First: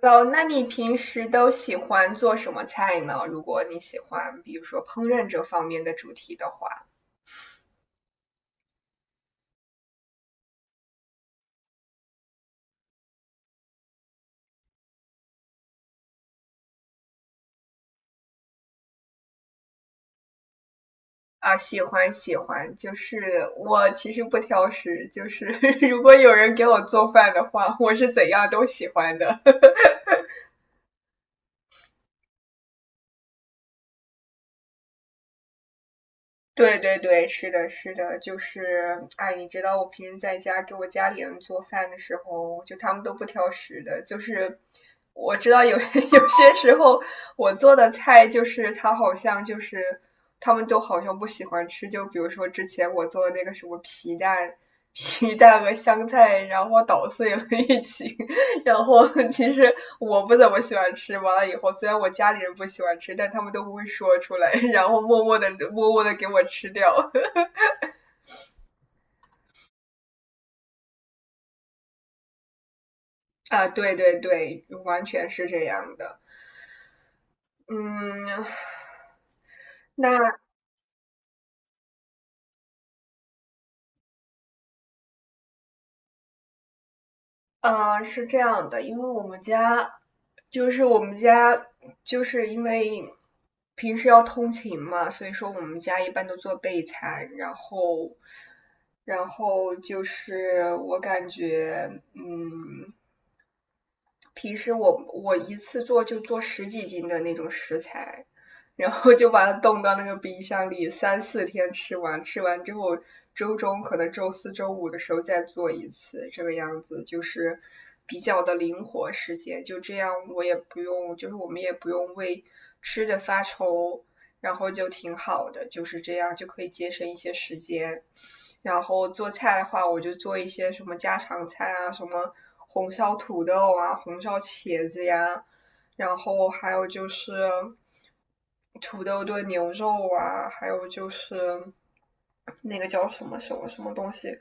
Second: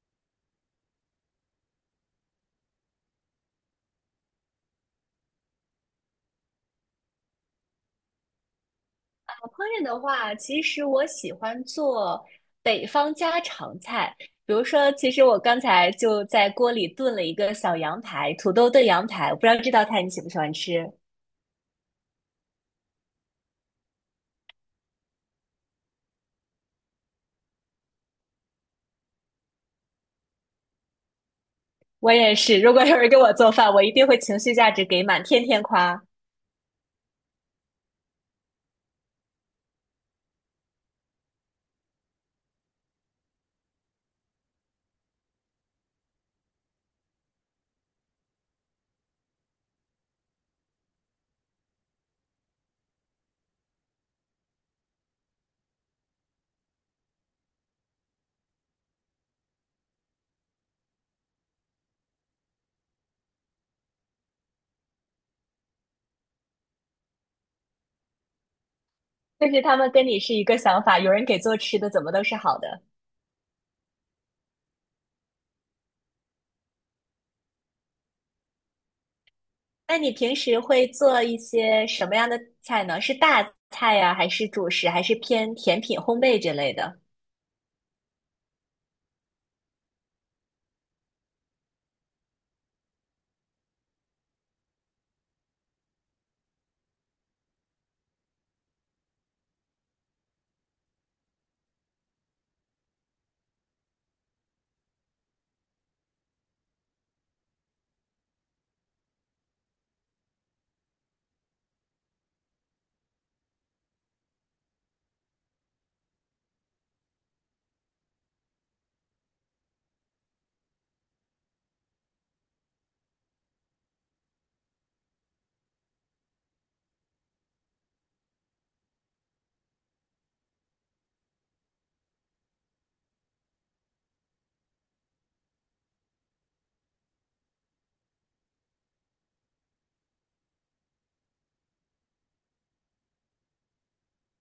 哦，那你平时都喜欢做什么菜呢？如果你喜欢，比如说烹饪这方面的主题的话，烹饪的话，其实我喜欢做北方家常菜。比如说，其实我刚才就在锅里炖了一个小羊排，土豆炖羊排，我不知道这道菜你喜不喜欢吃？啊，喜欢喜欢，我其实不挑食，就是 如果有人给我做饭的话，我是怎样都喜欢的。我也是，如果有人给我做饭，我一定会情绪价值给满，天天夸。对对对，是的，是的，就是，哎，你知道我平时在家给我家里人做饭的时候，就他们都不挑食的，就是我知道有 有些时候我做的菜，他们都好像不喜欢吃，就比如说之前我做的那个什么皮蛋、皮蛋和香菜，然后捣碎了一起，然后 其实我不怎么喜欢吃，完了以后虽然我家里人不喜欢吃，但他们都不会说出来，然后默默的给我吃掉。但是他们跟你是一个想法，有人给做吃的，怎么都是好的。啊，对对对，完全是这样的。嗯，那你平那时会做一些什么样的菜呢？是大菜呀，还是主食，还是偏甜品、烘焙这类的？是这样的，因为我们家就是因为平时要通勤嘛，所以说我们家一般都做备餐，然后就是我感觉嗯。平时我一次做就做十几斤的那种食材，然后就把它冻到那个冰箱里，三四天吃完，吃完之后周中可能周四周五的时候再做一次，这个样子就是比较的灵活时间，就这样我也不用，就是我们也不用为吃的发愁，然后就挺好的，就是这样就可以节省一些时间。然后做菜的话，我就做一些什么家常菜啊，什么红烧土豆啊，红烧茄子呀，然后还有就是土豆炖牛肉啊，还有就是那个叫什么什么什么东西，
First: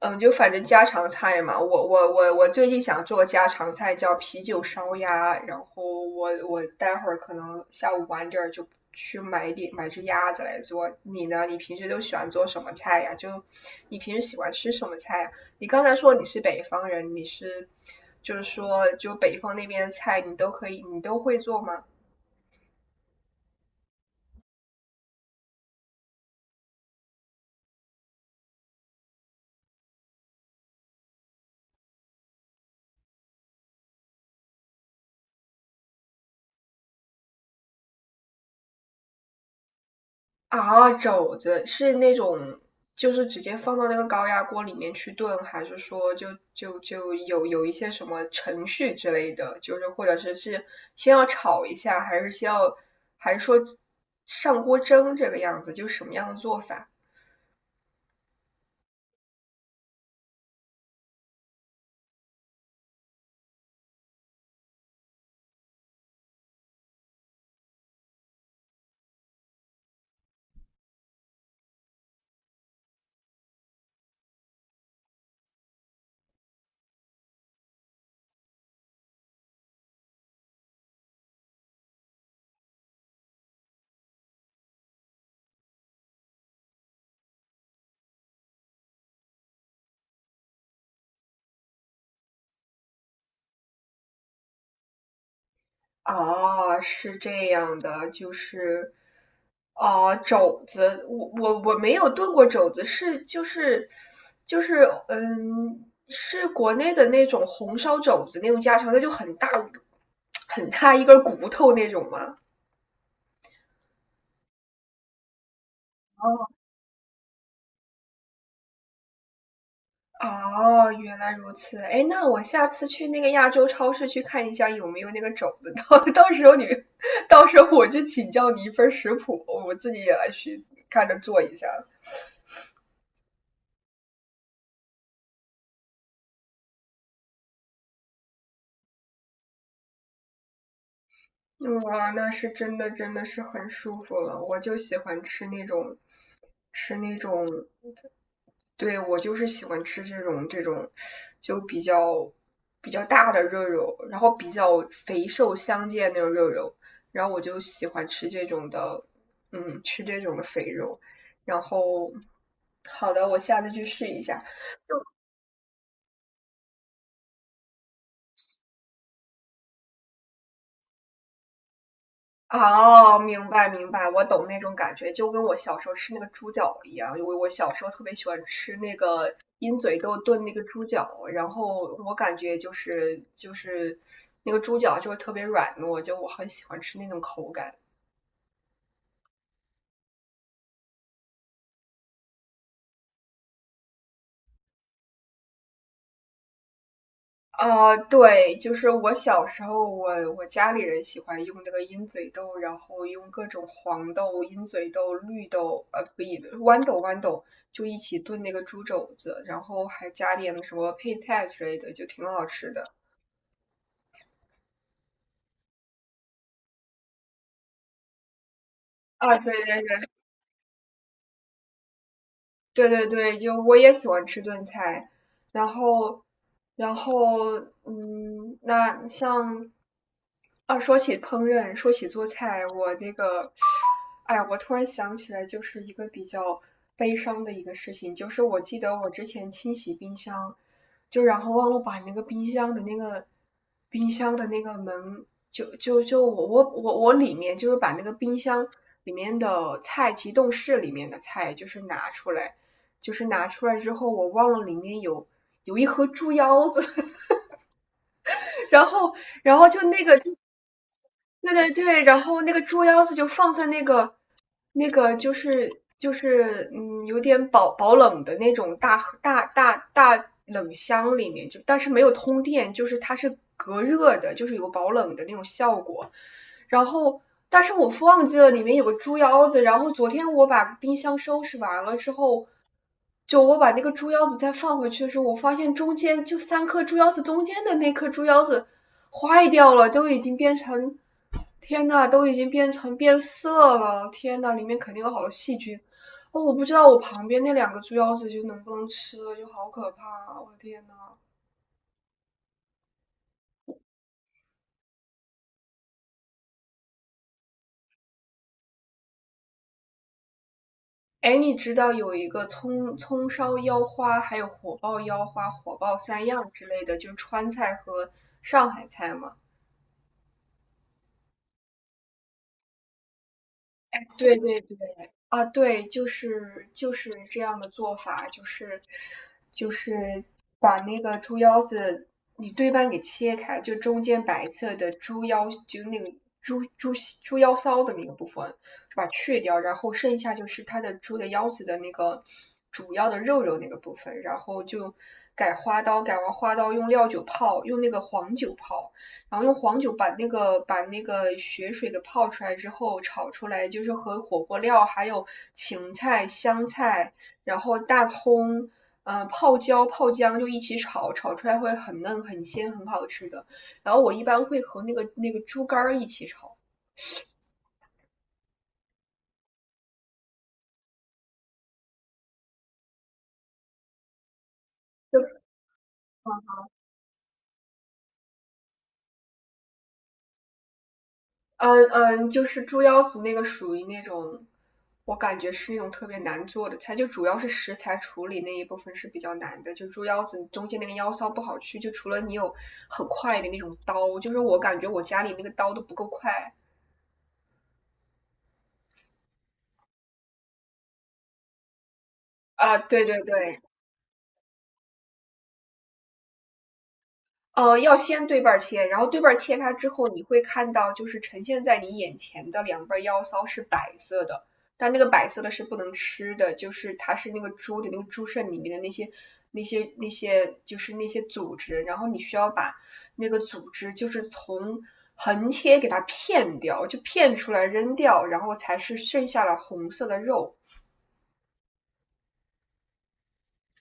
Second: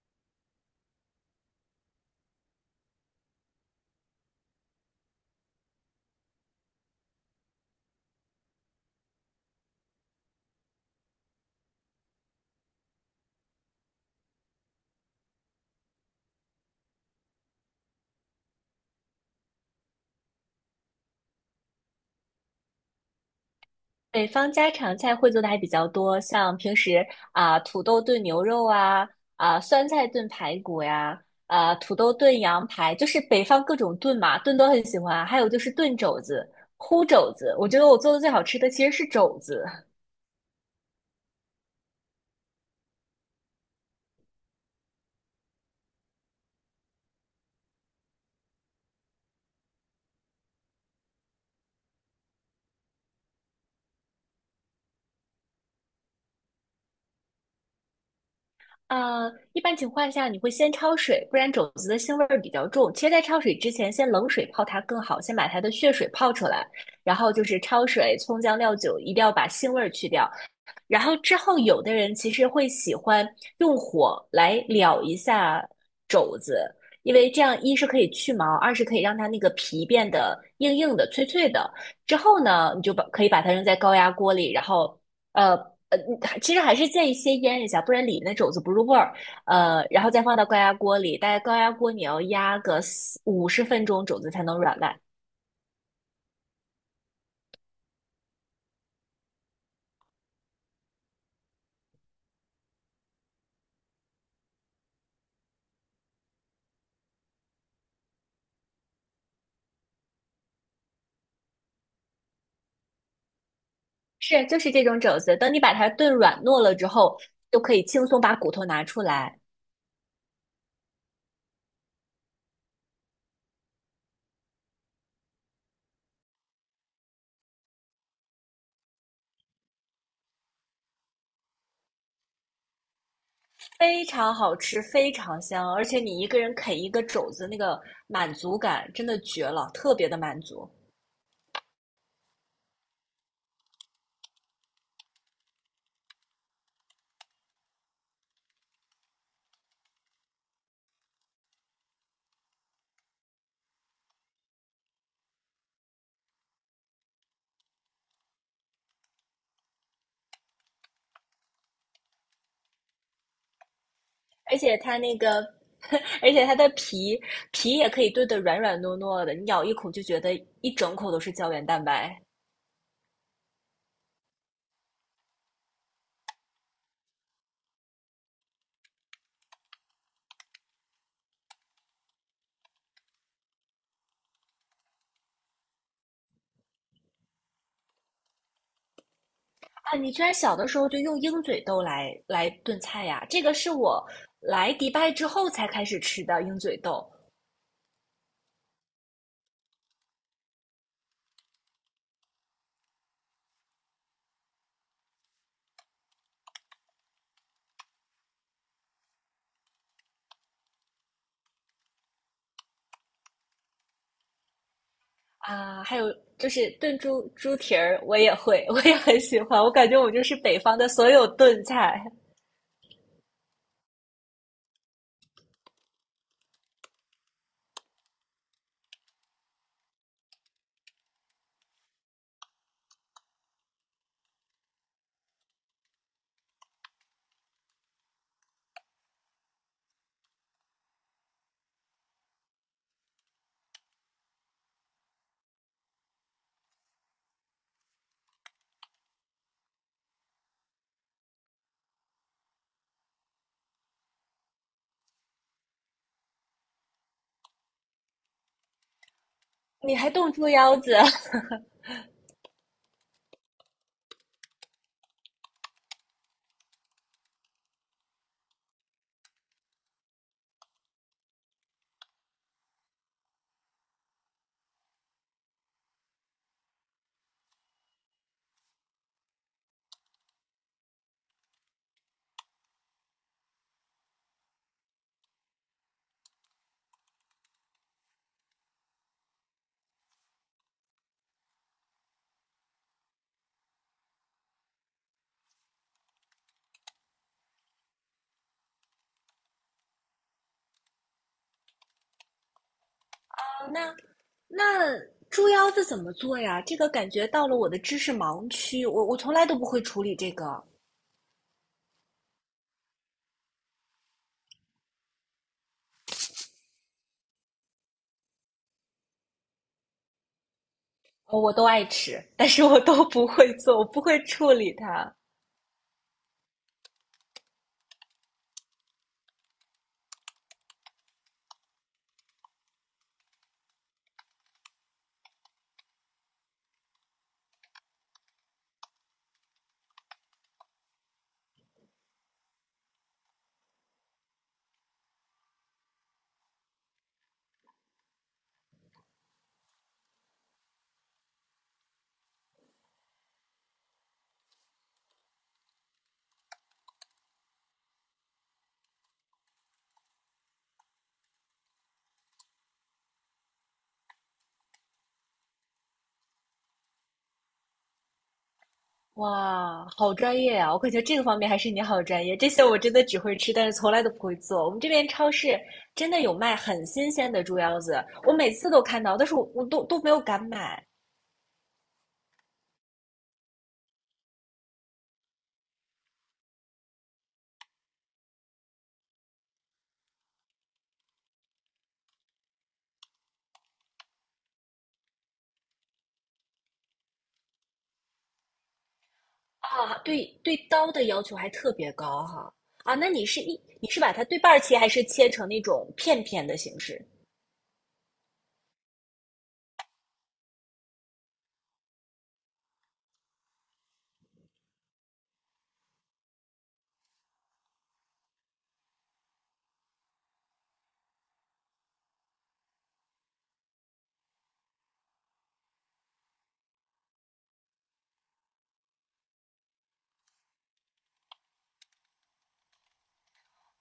嗯，就反正家常菜嘛，我最近想做家常菜，叫啤酒烧鸭。然后我待会儿可能下午晚点儿就去买点买只鸭子来做。你呢？你平时都喜欢做什么菜呀？就你平时喜欢吃什么菜呀？你刚才说你是北方人，你是就是说就北方那边的菜你都可以，你都会做吗？北方家常菜会做的还比较多，像平时啊、土豆炖牛肉啊，啊、酸菜炖排骨呀，啊、土豆炖羊排，就是北方各种炖嘛，炖都很喜欢啊。还有就是炖肘子、烀肘子，我觉得我做的最好吃的其实是肘子。啊，肘子是那种，就是直接放到那个高压锅里面去炖，还是说就就就有有一些什么程序之类的，就是或者是先要炒一下，还是先要，还是说上锅蒸这个样子，就什么样的做法？一般情况下你会先焯水，不然肘子的腥味儿比较重。其实，在焯水之前，先冷水泡它更好，先把它的血水泡出来，然后就是焯水、葱姜料酒，一定要把腥味儿去掉。然后之后，有的人其实会喜欢用火来燎一下肘子，因为这样一是可以去毛，二是可以让它那个皮变得硬硬的、脆脆的。之后呢，你就把可以把它扔在高压锅里，然后呃呃，其实还是建议先腌一下，不然里面的肘子不入味儿。然后再放到高压锅里，但是高压锅你要压个四五十分钟，肘子才能软烂。哦，是这样的，就是，哦，肘子，我没有炖过肘子，嗯，是国内的那种红烧肘子那种家常菜，就很大很大一根骨头那种吗？是，就是这种肘子，等你把它炖软哦，糯了之后，就可以轻松把骨头拿出来，哦，原来如此。哎，那我下次去那个亚洲超市去看一下有没有那个肘子，到时候你，到时候我去请教你一份食谱，我自己也来去看着做一下。非常好吃，非常香，而且你一个人啃一个肘子，那个满足感真的绝了，特别的满足。哇，那是真的，真的是很舒服了。我就喜欢吃那种，吃那种，对，我就是喜欢吃这种，就比较大的肉肉，然后比较肥瘦相间那种肉肉，然后我就喜欢吃这种的，嗯，吃这种的肥肉。然后，好的，我下次去试一下。而且它那个，而且它的皮也可以炖得软软糯糯的，你咬一口就觉得一整口都是胶原蛋白。哦，明白明白，我懂那种感觉，就跟我小时候吃那个猪脚一样。因为我小时候特别喜欢吃那个鹰嘴豆炖那个猪脚，然后我感觉就是那个猪脚就会特别软糯，就我很喜欢吃那种口感。啊，你居然小的时候就用鹰嘴豆来炖菜呀？这个是我来迪拜之后才开始吃的鹰嘴豆呃，对，就是我小时候我，我家里人喜欢用那个鹰嘴豆，然后用各种黄豆、鹰嘴豆、绿豆，呃，不一，豌豆，就一起炖那个猪肘子，然后还加点什么配菜之类的，就挺好吃的。啊。还有就是炖猪蹄儿，我也会，我也很啊，喜对欢。我感觉对我就是北方的所有炖菜。对，就我也喜欢吃炖菜，然后，然后，嗯，那像，啊，说起烹饪，说起做菜，我那个，哎呀，我突然想起来，就是一个比较悲伤的一个事情，就是我记得我之前清洗冰箱，就然后忘了把那个冰箱的那个冰箱的那个门，就就就我里面就是把那个冰箱里面的菜，急冻室里面的菜，就是拿出来。就是拿出来之后，我忘了里面有有一盒猪腰子，然后然后就你那还个就炖猪腰子？对对对，然后那个猪腰子就放在那个那个就是就是嗯，有点保冷的那种大冷箱里面，就但是没有通电，就是它是隔热的，就是有保冷的那种效果。然后，但是我忘记了里面有个猪腰子，然后昨天我把冰箱收拾完了之后。就我把那个猪腰子再放回去的时候，我发现中间就三颗猪腰子中间的那颗猪腰子坏掉了，都已经变成天呐，都已经变成变色了！天呐，里面肯定有好多细菌。哦，我不知道我旁边那两个猪腰子就能不能吃了，就好可怕啊我的天呐。那那猪腰子怎么做呀？这个感觉到了我的知识盲区，我从来都不会处理这个，哎，你知道有一个葱葱烧腰花，还有火爆腰花、火爆三样之类的，就是川菜和上海菜吗？哦我都爱吃，但是我都不会做，我不会对处对理对，它。啊，对，就是这样的做法，就是就是把那个猪腰子你对半给切开，就中间白色的猪腰，就那个猪猪猪腰骚的那个部分，就把它去掉，然后剩下就是它的猪的腰子的那个主要的肉肉那个部分，然后就改花刀，改完花刀用料酒泡，用那个黄酒泡。然后用黄酒把那个血水给泡出来之后炒出来，就是和火锅料还有芹菜、香菜，然后大葱，呃，泡椒、泡姜就一起炒，炒出来会很嫩、很鲜、很好吃的。然后我一般会和那个猪肝儿一起炒，哇，好专业啊！我感觉这个方面还是你好专业，这些我真的只会吃，但是从来都不会做。我们这边超就市真的有卖很新鲜的猪腰子，我每次都看到，但是我都没有敢买。嗯嗯，就是猪腰子那个属于那种，我感觉是那种特别难做的菜，就主要是食材处理那一部分是比较难的。就猪腰子中间那个腰骚不好去，就除了你有很快的那种刀，就是我感觉我家里那个刀都不够快啊，对对，刀的要求还特别高哈。啊。啊！对那对你是一对，你是把它对半儿切，还是切成那种片片的形式？呃，要先对半切，然后对半切开之后，你会看到就是呈现在你眼前的两瓣腰骚是白色的，但那个白色的是不能吃的，就是它是那个猪的那个猪肾里面的那些就是那些组织，然后你需要把那个组织就是从横切给它片掉，就片出来扔掉，然后才是剩下了红色的肉。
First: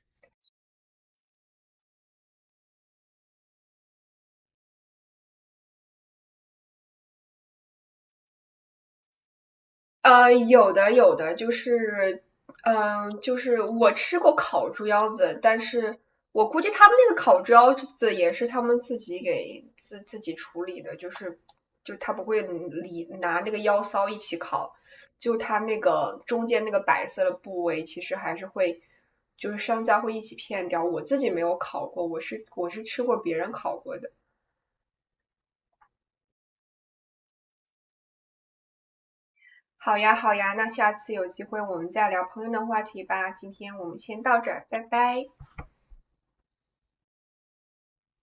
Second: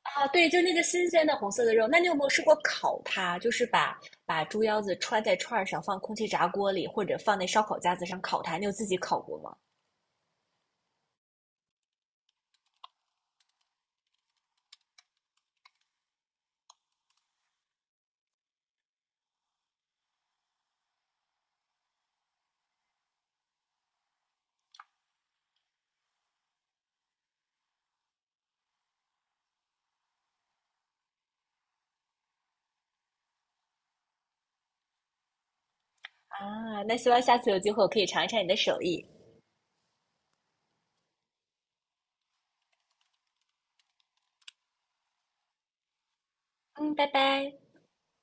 啊，对，就那个新鲜的红色的肉。那你有没有试过烤它？就是把猪腰子穿在串儿上，放空气炸锅里，或者放那烧烤架子上烤它。你有自己烤过吗？呃，有的有的，就是，嗯、就是我吃过烤猪腰子，但是我估计他们那个烤猪腰子也是他们自己给自己处理的，就是就他不会理拿那个腰骚一起烤，就他那个中间那个白色的部位，其实还是会，就是商家会一起片掉。我自己没有烤过，我是吃过别人烤过的。啊，那希望下次有机会我可以尝一尝你的手艺。好呀，好呀，那下次有机会我们再聊朋友的话题吧。今天我们先到这儿，拜拜。嗯，拜拜。